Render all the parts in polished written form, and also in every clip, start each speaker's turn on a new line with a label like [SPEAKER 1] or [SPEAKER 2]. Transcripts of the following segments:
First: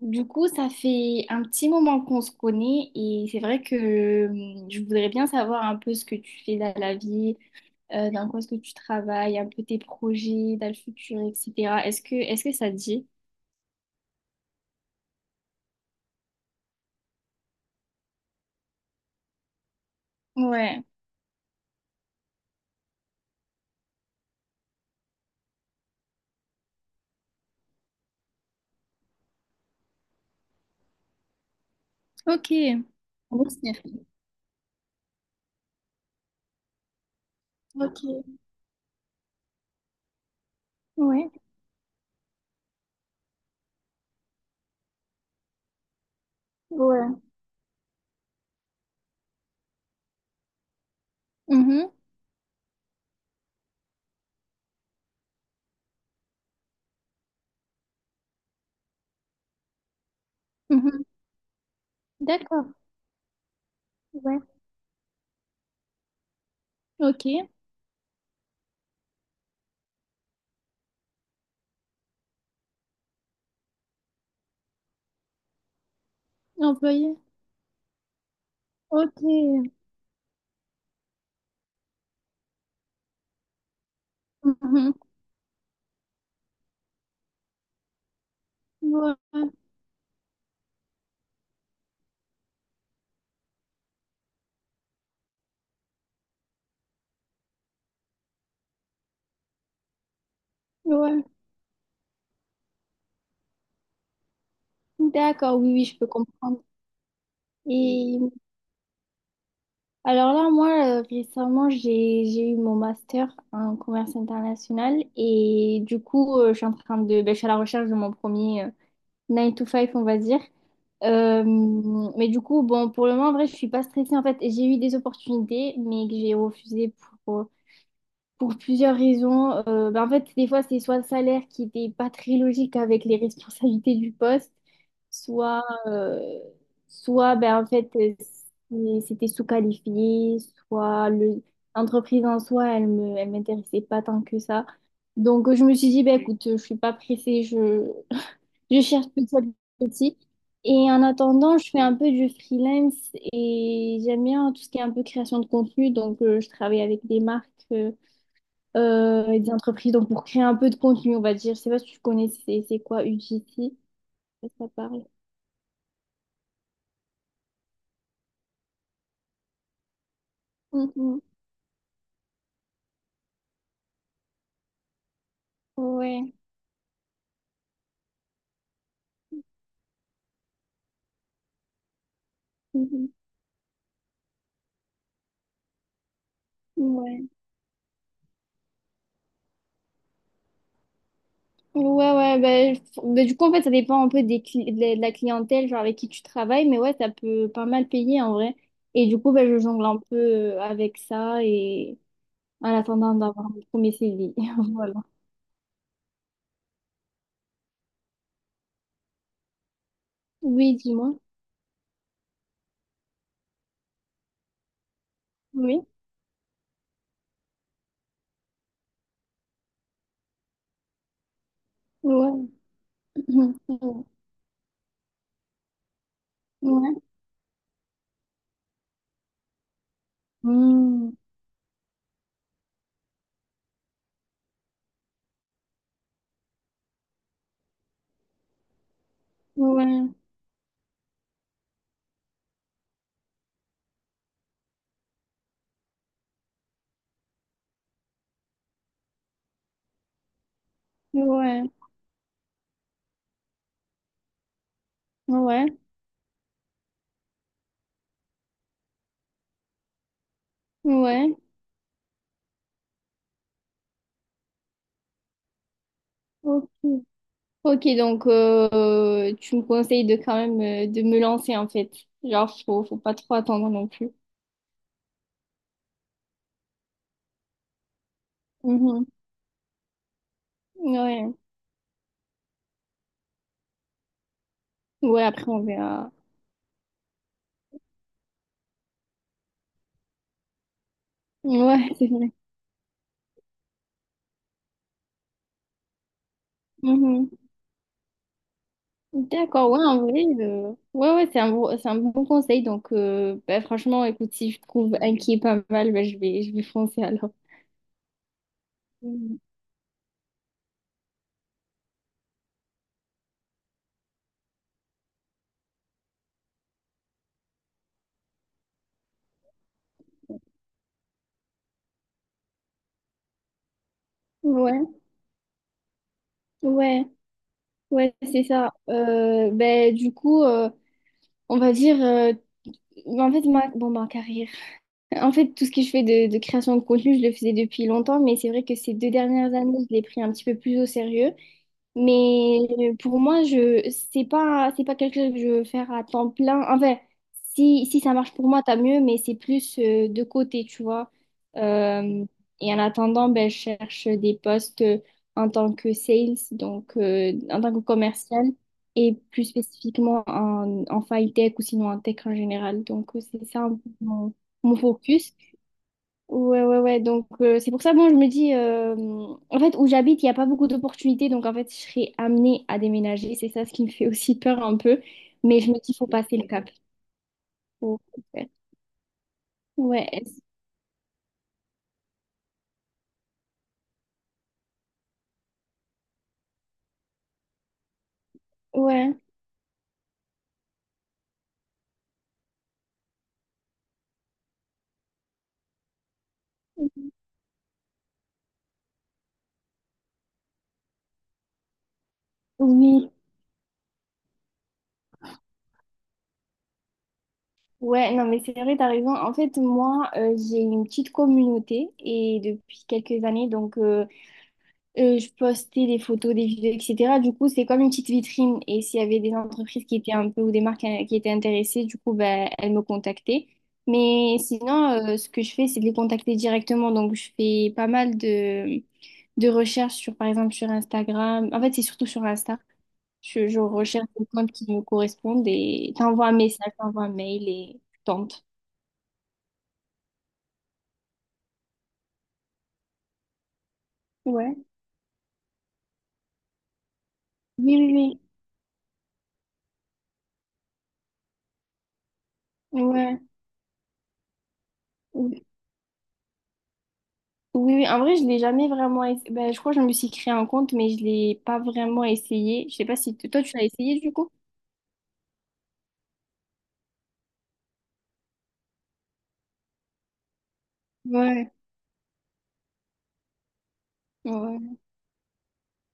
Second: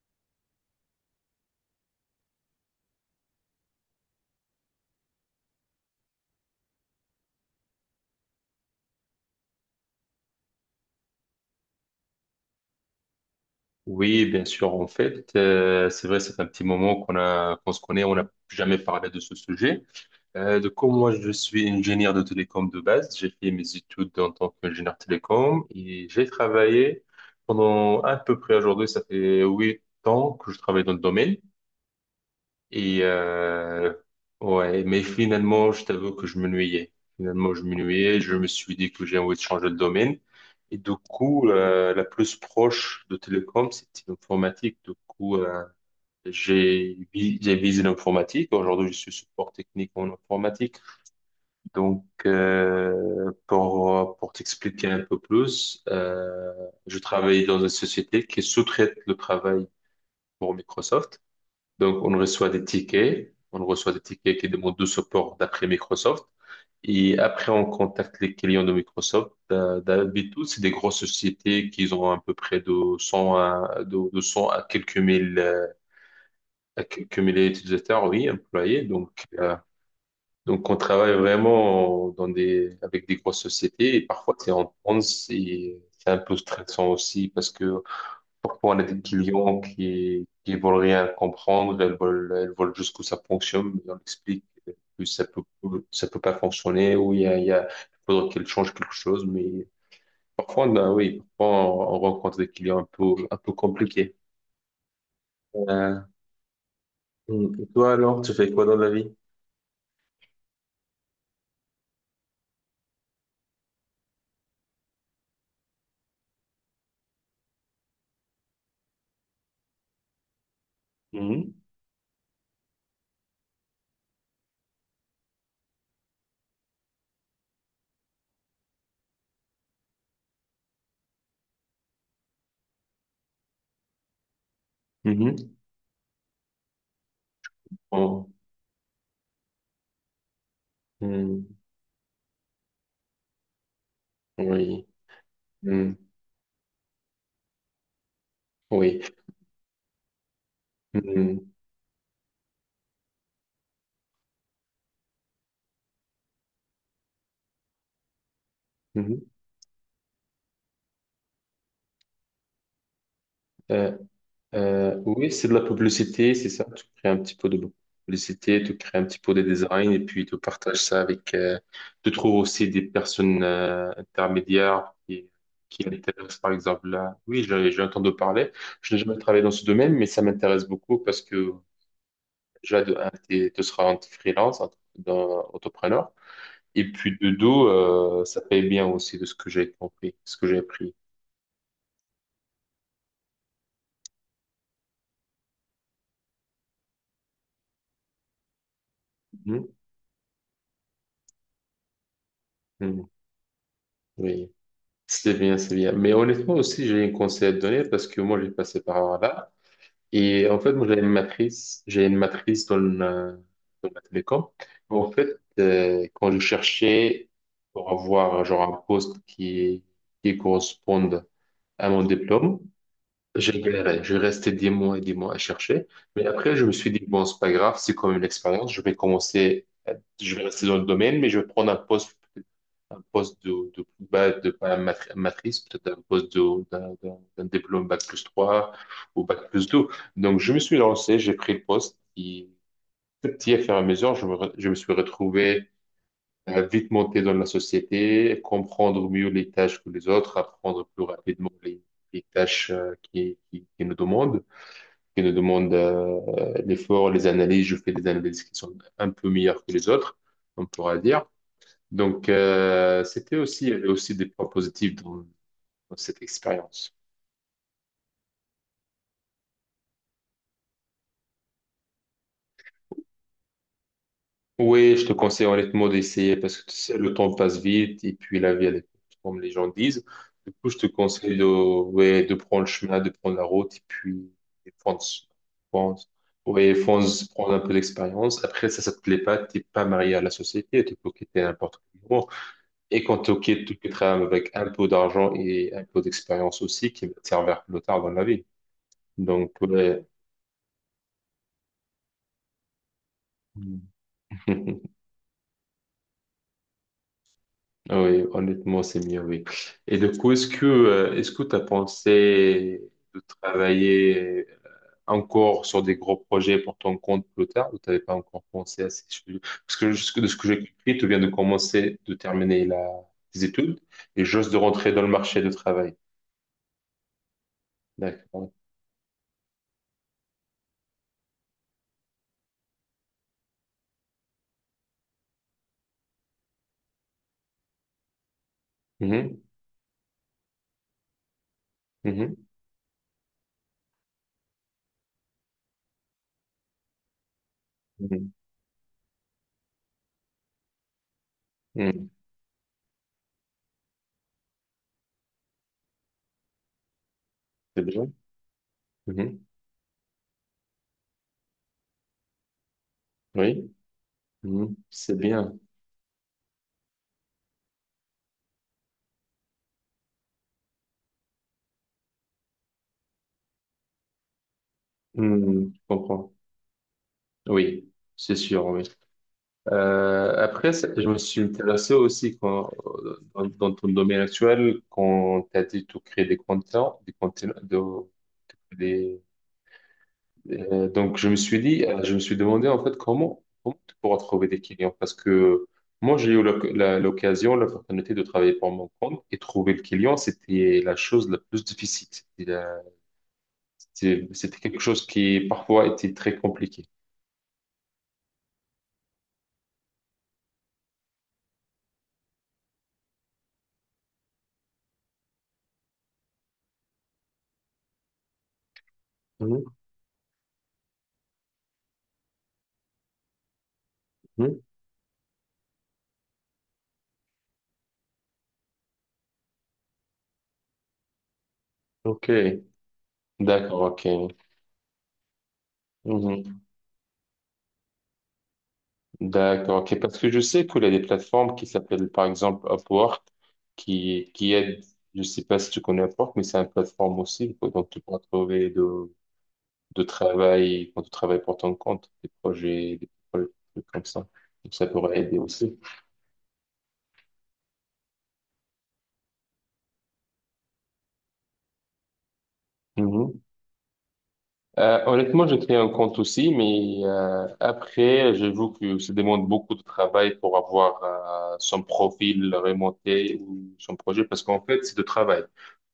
[SPEAKER 1] Du coup, ça fait un petit moment qu'on se connaît et c'est vrai que je voudrais bien savoir un peu ce que tu fais dans la vie, dans quoi est-ce que tu travailles, un peu tes projets dans le futur, etc. Est-ce que ça te dit?
[SPEAKER 2] Oui, bien sûr. En fait, c'est vrai, c'est un petit moment qu'on se connaît, on n'a jamais parlé de ce sujet. Donc,
[SPEAKER 1] Ouais,
[SPEAKER 2] moi, je suis ingénieur de télécom de base. J'ai fait mes études en tant qu'ingénieur télécom et j'ai travaillé pendant à peu près aujourd'hui, ça fait 8 ans que je travaille dans le domaine.
[SPEAKER 1] ok.
[SPEAKER 2] Et euh,
[SPEAKER 1] Oui,
[SPEAKER 2] ouais, mais finalement, je t'avoue que je m'ennuyais. Finalement, je
[SPEAKER 1] ok,
[SPEAKER 2] m'ennuyais. Je me suis dit que j'ai envie de changer de domaine. Et du
[SPEAKER 1] ouais,
[SPEAKER 2] coup, la plus proche de télécom, c'était l'informatique.
[SPEAKER 1] ouais.
[SPEAKER 2] J'ai visé l'informatique. Aujourd'hui, je suis support technique en informatique.
[SPEAKER 1] Mhm,
[SPEAKER 2] Pour t'expliquer un peu plus, je travaille dans une société qui sous-traite le travail pour
[SPEAKER 1] mhm.
[SPEAKER 2] Microsoft. Donc, on reçoit des
[SPEAKER 1] D'accord,
[SPEAKER 2] tickets. On reçoit des tickets
[SPEAKER 1] ouais.
[SPEAKER 2] qui demandent du support d'après Microsoft. Et
[SPEAKER 1] Ok,
[SPEAKER 2] après, on contacte les clients de Microsoft. D'habitude, c'est des grosses sociétés qui ont à peu près de 100 à, de 100 à quelques mille, à
[SPEAKER 1] employé.
[SPEAKER 2] quelques milliers d'utilisateurs, oui, employés.
[SPEAKER 1] Ok.
[SPEAKER 2] Donc, on travaille vraiment avec des grosses sociétés. Et parfois, c'est en
[SPEAKER 1] Mhm.
[SPEAKER 2] France et c'est un peu stressant aussi parce que parfois, on a des
[SPEAKER 1] Ouais,
[SPEAKER 2] clients qui veulent rien comprendre, elles veulent juste que ça fonctionne, mais on explique que ça peut, ça peut pas fonctionner, ou il y a, il y a, il faudrait qu'elles changent quelque chose, oui,
[SPEAKER 1] ouais.
[SPEAKER 2] parfois, on rencontre des clients un peu compliqués.
[SPEAKER 1] D'accord, oui, oui, je
[SPEAKER 2] Euh,
[SPEAKER 1] peux comprendre.
[SPEAKER 2] et toi,
[SPEAKER 1] Et
[SPEAKER 2] alors, tu fais quoi dans la vie?
[SPEAKER 1] Alors là, moi, récemment, j'ai eu mon master en commerce international et du coup, je suis en train de, ben, je suis à la recherche de mon premier 9 to five, on va dire. Euh,
[SPEAKER 2] Mhm.
[SPEAKER 1] mais du coup, bon, pour le moment, en vrai, je suis pas stressée en fait. J'ai eu des opportunités, mais que j'ai refusées pour, euh, pour plusieurs raisons. Ben, en fait, des fois, c'est soit le salaire qui n'était pas très logique avec les responsabilités du poste,
[SPEAKER 2] Mhm.
[SPEAKER 1] soit, euh, soit ben, en fait,
[SPEAKER 2] Oh.
[SPEAKER 1] c'était sous-qualifié, soit
[SPEAKER 2] Mhm.
[SPEAKER 1] l'entreprise en soi, elle m'intéressait pas tant que ça.
[SPEAKER 2] Oui.
[SPEAKER 1] Donc, je me suis
[SPEAKER 2] Mhm.
[SPEAKER 1] dit, ben, écoute, je suis pas pressée, je, je
[SPEAKER 2] Oui.
[SPEAKER 1] cherche petit à petit. Et en
[SPEAKER 2] Mhm.
[SPEAKER 1] attendant, je fais un peu du freelance et j'aime bien tout ce qui est un peu création de contenu. Donc, je travaille avec des marques.
[SPEAKER 2] Mhm.
[SPEAKER 1] Et des entreprises, donc pour créer un peu de contenu, on va dire. Je sais pas si tu connais, c'est quoi UGC?
[SPEAKER 2] Euh,
[SPEAKER 1] Ça ça parle.
[SPEAKER 2] Oui, c'est de la publicité, c'est ça. Tu crées un petit peu de publicité, tu crées un petit peu de design et puis tu partages ça
[SPEAKER 1] Mhm.
[SPEAKER 2] avec. Tu trouves aussi des personnes intermédiaires qui
[SPEAKER 1] Ouais.
[SPEAKER 2] intéressent, par exemple, là. Oui, j'ai entendu parler. Je n'ai jamais travaillé dans ce domaine, mais ça m'intéresse beaucoup parce que déjà, de
[SPEAKER 1] Mhm.
[SPEAKER 2] un, tu seras en freelance, entrepreneur. Et puis
[SPEAKER 1] Ouais.
[SPEAKER 2] de 2, ça paye bien aussi de ce que j'ai compris, ce que j'ai appris.
[SPEAKER 1] Ouais, ouais, bah, bah, du coup, en fait, ça dépend un peu de la clientèle, genre avec qui tu travailles, mais ouais, ça peut pas mal payer en vrai. Et du coup, bah, je
[SPEAKER 2] Mhm.
[SPEAKER 1] jongle un peu avec ça et en
[SPEAKER 2] Mhm.
[SPEAKER 1] attendant d'avoir mon premier CDI.
[SPEAKER 2] Oui.
[SPEAKER 1] Voilà.
[SPEAKER 2] C'est bien, c'est bien. Mais honnêtement aussi, j'ai un conseil à te donner parce que moi, j'ai passé par là. Et en fait,
[SPEAKER 1] Oui,
[SPEAKER 2] moi,
[SPEAKER 1] dis-moi.
[SPEAKER 2] j'ai une matrice dans la télécom. En fait,
[SPEAKER 1] Oui.
[SPEAKER 2] quand je cherchais pour avoir genre un poste qui corresponde à mon
[SPEAKER 1] Ouais.
[SPEAKER 2] diplôme, j'ai galéré,
[SPEAKER 1] Ouais.
[SPEAKER 2] je restais des mois et des mois à chercher. Mais après, je me suis
[SPEAKER 1] Ouais.
[SPEAKER 2] dit, bon, c'est pas grave, c'est quand même une expérience. Je vais rester dans le
[SPEAKER 1] Hmm.
[SPEAKER 2] domaine, mais je vais prendre un poste, de plus bas, de pas matrice, peut-être un poste d'un diplôme bac+3 ou bac+2.
[SPEAKER 1] Ouais.
[SPEAKER 2] Donc, je me suis lancé, j'ai pris le poste. Et petit à petit, à fur et à mesure, je me suis retrouvé à vite monter dans la société, comprendre mieux les tâches que les autres, apprendre plus rapidement
[SPEAKER 1] Ouais.
[SPEAKER 2] les tâches qui nous
[SPEAKER 1] Ouais.
[SPEAKER 2] demandent l'effort, les analyses. Je fais des analyses qui sont un peu meilleures que les autres, on pourra dire.
[SPEAKER 1] Ouais.
[SPEAKER 2] Donc, c'était aussi, il y avait aussi des points positifs dans cette
[SPEAKER 1] Ok,
[SPEAKER 2] expérience.
[SPEAKER 1] ok, donc tu me conseilles de quand même de me lancer en fait. Genre, faut pas trop attendre non plus.
[SPEAKER 2] Oui, je te conseille honnêtement d'essayer parce que tu sais, le temps passe vite et puis la vie, elle est
[SPEAKER 1] Mhm.
[SPEAKER 2] courte, comme les gens disent. Du coup, je te
[SPEAKER 1] Ouais.
[SPEAKER 2] conseille de, ouais, de prendre le chemin, de prendre la route et puis et
[SPEAKER 1] Ouais,
[SPEAKER 2] fonce.
[SPEAKER 1] après on
[SPEAKER 2] Fonce.
[SPEAKER 1] verra.
[SPEAKER 2] Ouais, fonce, prendre un peu d'expérience. Après, ça te plaît pas, t'es pas marié à la société, tu peux quitter à n'importe
[SPEAKER 1] Ouais,
[SPEAKER 2] quel
[SPEAKER 1] c'est
[SPEAKER 2] moment.
[SPEAKER 1] vrai.
[SPEAKER 2] Et quand tu quittes, tu quitteras avec un peu d'argent et un peu d'expérience aussi qui va te
[SPEAKER 1] Mhm.
[SPEAKER 2] servir plus tard dans la vie. Donc,
[SPEAKER 1] D'accord, ouais, en
[SPEAKER 2] ouais.
[SPEAKER 1] vrai, ouais, ouais, c'est un bon conseil. Donc, bah, franchement, écoute, si je trouve un qui est pas mal, bah, je vais foncer alors.
[SPEAKER 2] Ah oui, honnêtement, c'est mieux,
[SPEAKER 1] Mhm.
[SPEAKER 2] oui. Et du coup, est-ce que tu as pensé de travailler encore sur des gros projets pour ton compte plus tard ou tu n'avais pas encore pensé à ces choses? Parce que de ce que j'ai compris, tu viens de commencer, de terminer tes études et juste de
[SPEAKER 1] Ouais,
[SPEAKER 2] rentrer dans le marché du travail.
[SPEAKER 1] ouais, ouais, c'est
[SPEAKER 2] D'accord.
[SPEAKER 1] ça. Ben, du coup, on va dire, bah, en fait, moi, bon, ma carrière. En fait, tout ce que je fais de création de contenu, je le faisais depuis longtemps, mais c'est vrai que ces deux
[SPEAKER 2] Mhm,
[SPEAKER 1] dernières années, je l'ai pris un petit peu plus au sérieux.
[SPEAKER 2] mhm,
[SPEAKER 1] Mais pour moi, je c'est pas quelque chose que je veux faire à temps plein. Enfin, si ça
[SPEAKER 2] mhm,
[SPEAKER 1] marche pour moi, tant mieux, mais c'est plus de côté, tu vois.
[SPEAKER 2] mhm.
[SPEAKER 1] Euh, et en attendant, ben, je cherche des postes en tant que sales, donc en tant que
[SPEAKER 2] C'est bien.
[SPEAKER 1] commercial, et plus
[SPEAKER 2] Mhm,
[SPEAKER 1] spécifiquement en file tech ou sinon en tech en général. Donc c'est ça
[SPEAKER 2] oui,
[SPEAKER 1] un peu mon,
[SPEAKER 2] mhm,
[SPEAKER 1] mon
[SPEAKER 2] c'est
[SPEAKER 1] focus.
[SPEAKER 2] bien.
[SPEAKER 1] Ouais, ouais, ouais. Donc, c'est pour ça, bon, je me dis, en fait, où j'habite, il n'y a pas beaucoup d'opportunités. Donc, en fait, je serais amenée à déménager. C'est ça ce qui me fait aussi peur un peu. Mais je
[SPEAKER 2] Mhm,
[SPEAKER 1] me
[SPEAKER 2] je
[SPEAKER 1] dis, faut
[SPEAKER 2] comprends.
[SPEAKER 1] passer le cap.
[SPEAKER 2] Oui,
[SPEAKER 1] Faut le
[SPEAKER 2] c'est
[SPEAKER 1] faire.
[SPEAKER 2] sûr, oui.
[SPEAKER 1] Ouais,
[SPEAKER 2] Après, je me suis intéressé aussi quand, dans ton domaine actuel, quand tu as dit tout créer des contenants,
[SPEAKER 1] ouais,
[SPEAKER 2] des, donc je me suis dit, je me suis demandé en fait comment tu pourras trouver des clients parce que moi j'ai eu l'oc- la- l'occasion, l'opportunité de travailler pour mon compte et trouver le client, c'était la chose la plus difficile. C'était la-
[SPEAKER 1] oui.
[SPEAKER 2] c'était C'était quelque chose qui parfois était très compliqué.
[SPEAKER 1] Ouais, non, mais c'est vrai, t'as raison. En fait, moi, j'ai une petite communauté et depuis quelques années, donc, je postais des photos, des vidéos, etc. Du coup, c'est comme une petite vitrine. Et s'il y avait des
[SPEAKER 2] Mhm,
[SPEAKER 1] entreprises qui étaient un peu ou des marques qui étaient intéressées, du coup, ben, elles me contactaient. Mais
[SPEAKER 2] mhm.
[SPEAKER 1] sinon, ce que je fais, c'est de les contacter directement. Donc, je fais pas mal de recherches sur, par exemple, sur Instagram. En fait, c'est surtout sur
[SPEAKER 2] Ok,
[SPEAKER 1] Insta. Je
[SPEAKER 2] d'accord,
[SPEAKER 1] recherche des
[SPEAKER 2] ok.
[SPEAKER 1] comptes qui me correspondent et t'envoies un
[SPEAKER 2] Mhm.
[SPEAKER 1] message, t'envoies un mail et tu tentes.
[SPEAKER 2] D'accord, ok. Parce que je sais qu'il y a des plateformes qui s'appellent par exemple Upwork qui
[SPEAKER 1] Ouais.
[SPEAKER 2] aident, je sais pas si tu connais Upwork, mais c'est une plateforme aussi. Quoi.
[SPEAKER 1] Oui,
[SPEAKER 2] Donc tu pourras
[SPEAKER 1] oui,
[SPEAKER 2] trouver de travail quand tu travailles pour ton compte,
[SPEAKER 1] oui.
[SPEAKER 2] des
[SPEAKER 1] Ouais.
[SPEAKER 2] projets des trucs comme ça. Donc ça pourrait aider aussi.
[SPEAKER 1] Oui, oui, en vrai, je l'ai jamais vraiment essayé. Ben, je crois que je me suis créé un compte, mais je l'ai pas vraiment essayé. Je sais pas si
[SPEAKER 2] Mhm.
[SPEAKER 1] toi, tu l'as essayé du coup?
[SPEAKER 2] Honnêtement, j'ai créé un compte aussi, mais après, j'avoue que ça demande beaucoup de travail pour avoir
[SPEAKER 1] Ouais,
[SPEAKER 2] son profil remonté ou son projet, parce qu'en
[SPEAKER 1] ouais,
[SPEAKER 2] fait, c'est de travail.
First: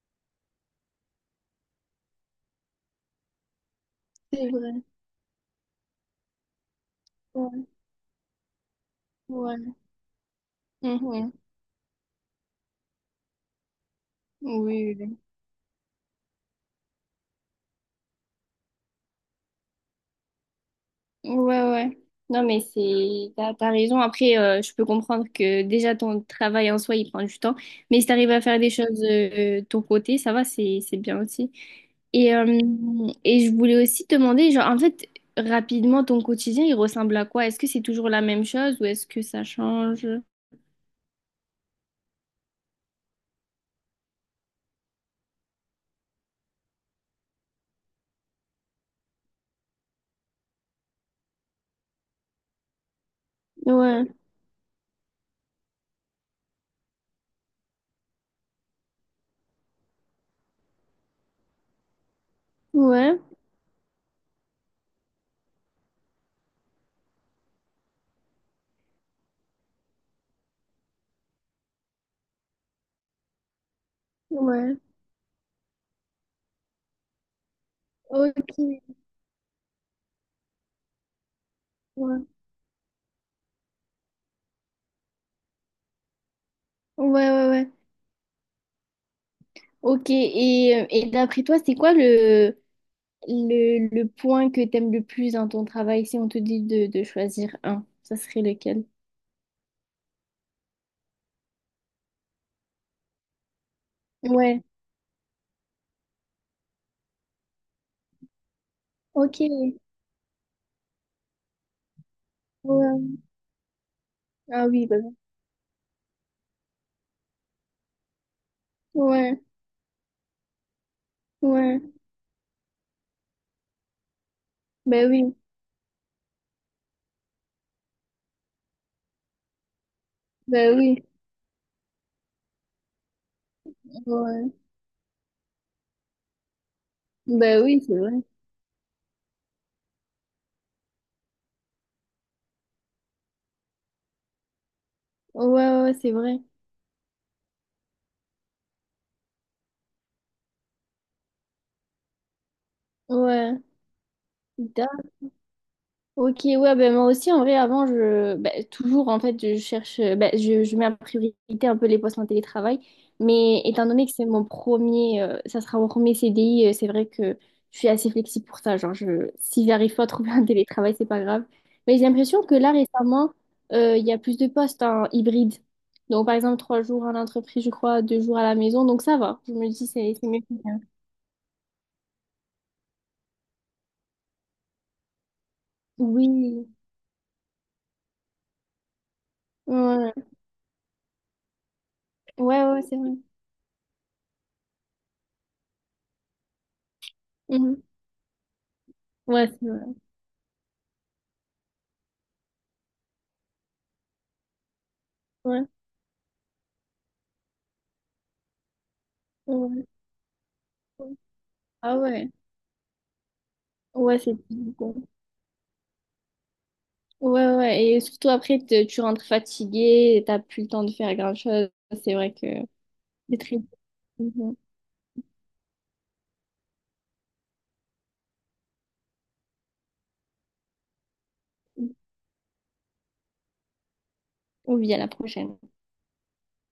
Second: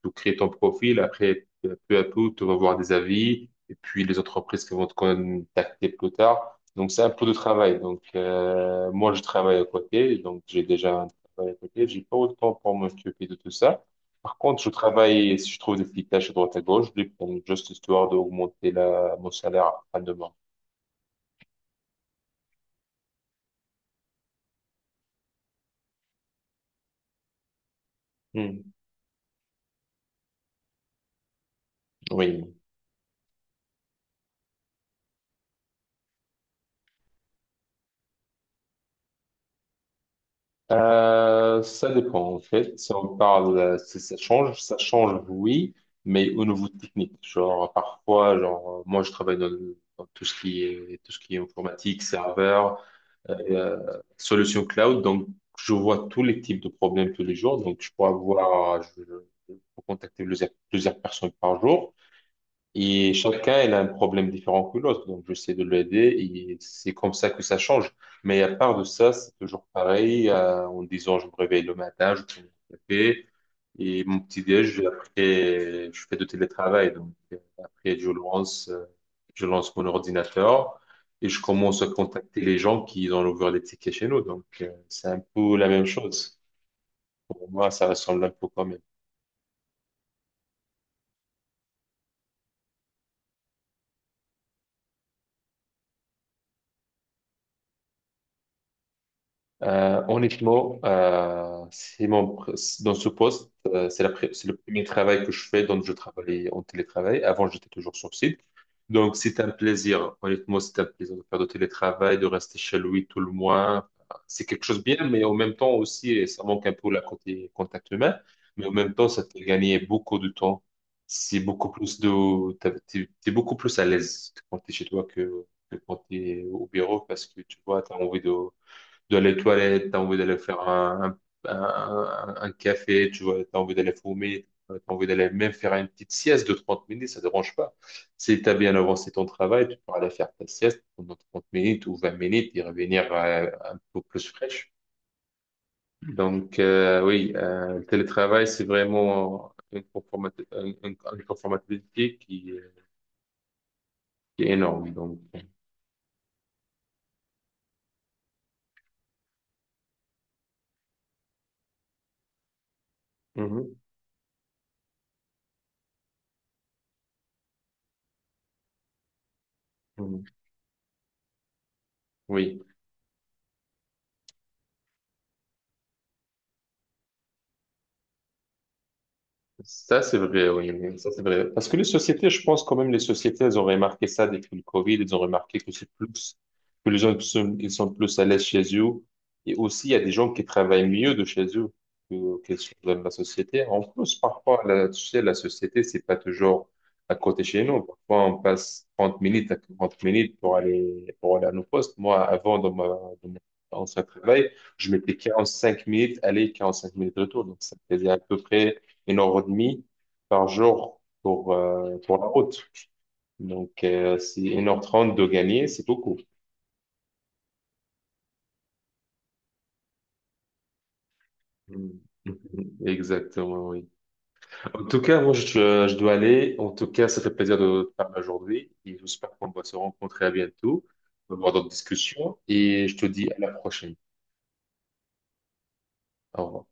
[SPEAKER 2] Tu crées ton profil, après, peu à peu, tu vas voir des avis, et puis les
[SPEAKER 1] c'est
[SPEAKER 2] entreprises
[SPEAKER 1] vrai.
[SPEAKER 2] qui vont te contacter plus tard. Donc, c'est un peu de
[SPEAKER 1] Ouais,
[SPEAKER 2] travail. Donc, moi, je travaille à
[SPEAKER 1] ouais.
[SPEAKER 2] côté, donc j'ai déjà un
[SPEAKER 1] Mhm.
[SPEAKER 2] travail à côté. J'ai pas autant pour m'occuper de tout ça. Par
[SPEAKER 1] Oui,
[SPEAKER 2] contre, je
[SPEAKER 1] oui, oui.
[SPEAKER 2] travaille, si je trouve des petites tâches à droite à gauche, je les prends juste histoire d'augmenter la, mon salaire à demain.
[SPEAKER 1] Ouais, ouais. Non, mais t'as raison. Après, je peux comprendre que déjà ton travail en soi, il prend du temps. Mais si t'arrives à faire des
[SPEAKER 2] Hmm,
[SPEAKER 1] choses de ton côté, ça va, c'est bien aussi. Et, euh,
[SPEAKER 2] oui.
[SPEAKER 1] et je voulais aussi te demander, genre, en fait, rapidement, ton quotidien, il ressemble à quoi? Est-ce que c'est toujours la même chose ou est-ce que ça change?
[SPEAKER 2] Ça dépend, en fait. Si on parle, Si ça change, ça change, oui, mais au niveau technique. Moi, je travaille dans tout ce qui est, tout ce qui est informatique, serveur,
[SPEAKER 1] Ouais,
[SPEAKER 2] solution cloud. Donc, je vois tous les types de problèmes tous les jours. Donc, je peux contacter plusieurs personnes par jour. Et
[SPEAKER 1] ouais,
[SPEAKER 2] chacun, il a un problème différent que l'autre. Donc, j'essaie de l'aider et c'est comme ça que ça change. Mais à part de ça, c'est toujours pareil. Je me réveille le matin, je prends mon café et mon
[SPEAKER 1] ouais.
[SPEAKER 2] petit-déj, après, je fais du télétravail. Donc, euh, après, je
[SPEAKER 1] Ok,
[SPEAKER 2] lance,
[SPEAKER 1] ouais,
[SPEAKER 2] euh, je lance mon ordinateur et je commence à contacter les gens qui ont ouvert des tickets chez nous. Donc, c'est un peu la même chose.
[SPEAKER 1] ouais,
[SPEAKER 2] Pour
[SPEAKER 1] ouais,
[SPEAKER 2] moi,
[SPEAKER 1] ouais.
[SPEAKER 2] ça ressemble un peu quand même.
[SPEAKER 1] Ok, et d'après toi, Le point que t'aimes le plus dans ton travail, si on te dit de choisir un, ça serait lequel?
[SPEAKER 2] Honnêtement, dans ce poste, c'est le
[SPEAKER 1] Ouais,
[SPEAKER 2] premier travail que je fais. Donc, je travaillais en télétravail. Avant, j'étais toujours sur site. Donc, c'est
[SPEAKER 1] ok.
[SPEAKER 2] un plaisir. Honnêtement, c'est un plaisir de faire du télétravail, de rester chez lui tout
[SPEAKER 1] Ouais.
[SPEAKER 2] le mois. C'est quelque
[SPEAKER 1] Ah
[SPEAKER 2] chose de
[SPEAKER 1] oui, bah,
[SPEAKER 2] bien, mais en même temps aussi, et ça manque un peu la côté contact humain. Mais en même temps, ça te
[SPEAKER 1] ouais,
[SPEAKER 2] fait gagner beaucoup de temps. C'est beaucoup
[SPEAKER 1] ouais.
[SPEAKER 2] plus de, T'as- t'es, t'es beaucoup plus à l'aise quand t'es chez toi
[SPEAKER 1] Bah oui,
[SPEAKER 2] que quand t'es au bureau parce que tu vois, t'as envie de d'aller les toilettes, t'as envie d'aller faire
[SPEAKER 1] bah oui,
[SPEAKER 2] un, un, un- un café, tu vois, t'as envie d'aller fumer,
[SPEAKER 1] ouais.
[SPEAKER 2] t'as envie d'aller même faire une petite sieste de 30 minutes, ça ne dérange
[SPEAKER 1] Bah
[SPEAKER 2] pas.
[SPEAKER 1] oui, c'est vrai.
[SPEAKER 2] Si t'as bien avancé ton travail, tu pourras aller faire ta sieste pendant 30 minutes ou 20 minutes et revenir un peu plus fraîche.
[SPEAKER 1] Ouais, ouais, c'est vrai.
[SPEAKER 2] Donc, oui, le télétravail, c'est vraiment une conformati- un- une conformabilité
[SPEAKER 1] Ouais.
[SPEAKER 2] qui est énorme. Donc,
[SPEAKER 1] Ok, ouais, ben moi aussi, en vrai, avant, ben, toujours, en fait, ben, je mets en priorité un peu les postes en télétravail, mais
[SPEAKER 2] mhm,
[SPEAKER 1] étant donné que c'est ça sera mon premier CDI, c'est vrai que je suis assez flexible pour ça, genre, si j'arrive pas à
[SPEAKER 2] mhm.
[SPEAKER 1] trouver un télétravail, c'est pas grave. Mais j'ai l'impression que
[SPEAKER 2] Oui.
[SPEAKER 1] là, récemment, il y a plus de postes en hybride. Donc, par exemple, trois jours à l'entreprise, je crois, deux jours à la maison, donc ça va. Je me dis,
[SPEAKER 2] Ça,
[SPEAKER 1] c'est
[SPEAKER 2] c'est
[SPEAKER 1] c'est mieux
[SPEAKER 2] vrai,
[SPEAKER 1] que
[SPEAKER 2] oui,
[SPEAKER 1] rien.
[SPEAKER 2] oui, ça, c'est vrai. Parce que les sociétés, je pense quand même, les sociétés, elles ont remarqué ça depuis le Covid, elles ont remarqué que c'est plus,
[SPEAKER 1] Oui,
[SPEAKER 2] que les gens sont, ils sont plus à l'aise chez eux. Et aussi, il y a des
[SPEAKER 1] ouais,
[SPEAKER 2] gens qui travaillent mieux de chez eux que
[SPEAKER 1] ouais,
[SPEAKER 2] sur
[SPEAKER 1] ouais, c'est
[SPEAKER 2] la
[SPEAKER 1] vrai.
[SPEAKER 2] société. En plus, parfois, la, tu sais, la société, c'est pas toujours à côté chez nous.
[SPEAKER 1] Mhm.
[SPEAKER 2] Parfois, on passe trente
[SPEAKER 1] Ouais,
[SPEAKER 2] minutes à
[SPEAKER 1] c'est vrai.
[SPEAKER 2] 40 minutes pour aller à nos postes. Moi, avant, dans mon ancien travail, je mettais quarante
[SPEAKER 1] Ouais,
[SPEAKER 2] cinq minutes aller, 45 minutes retour. Donc, ça faisait à peu près 1 heure et demie
[SPEAKER 1] ouais.
[SPEAKER 2] par jour
[SPEAKER 1] Ah
[SPEAKER 2] pour la
[SPEAKER 1] ouais,
[SPEAKER 2] route. Donc,
[SPEAKER 1] ouais, c'est
[SPEAKER 2] c'est une heure
[SPEAKER 1] bon.
[SPEAKER 2] trente de gagner, c'est beaucoup.
[SPEAKER 1] Ouais, ouais, et surtout après, tu rentres fatigué, t'as plus le temps de faire grand-chose.
[SPEAKER 2] Mm.
[SPEAKER 1] C'est vrai que c'est très.
[SPEAKER 2] Exactement, oui.
[SPEAKER 1] Mhm.
[SPEAKER 2] En tout cas, moi, je dois aller. En tout cas, ça fait plaisir de te parler aujourd'hui et j'espère qu'on va se rencontrer à bientôt, on va avoir d'autres discussions et je te dis à la prochaine.
[SPEAKER 1] Ou bien à la prochaine.
[SPEAKER 2] Au revoir.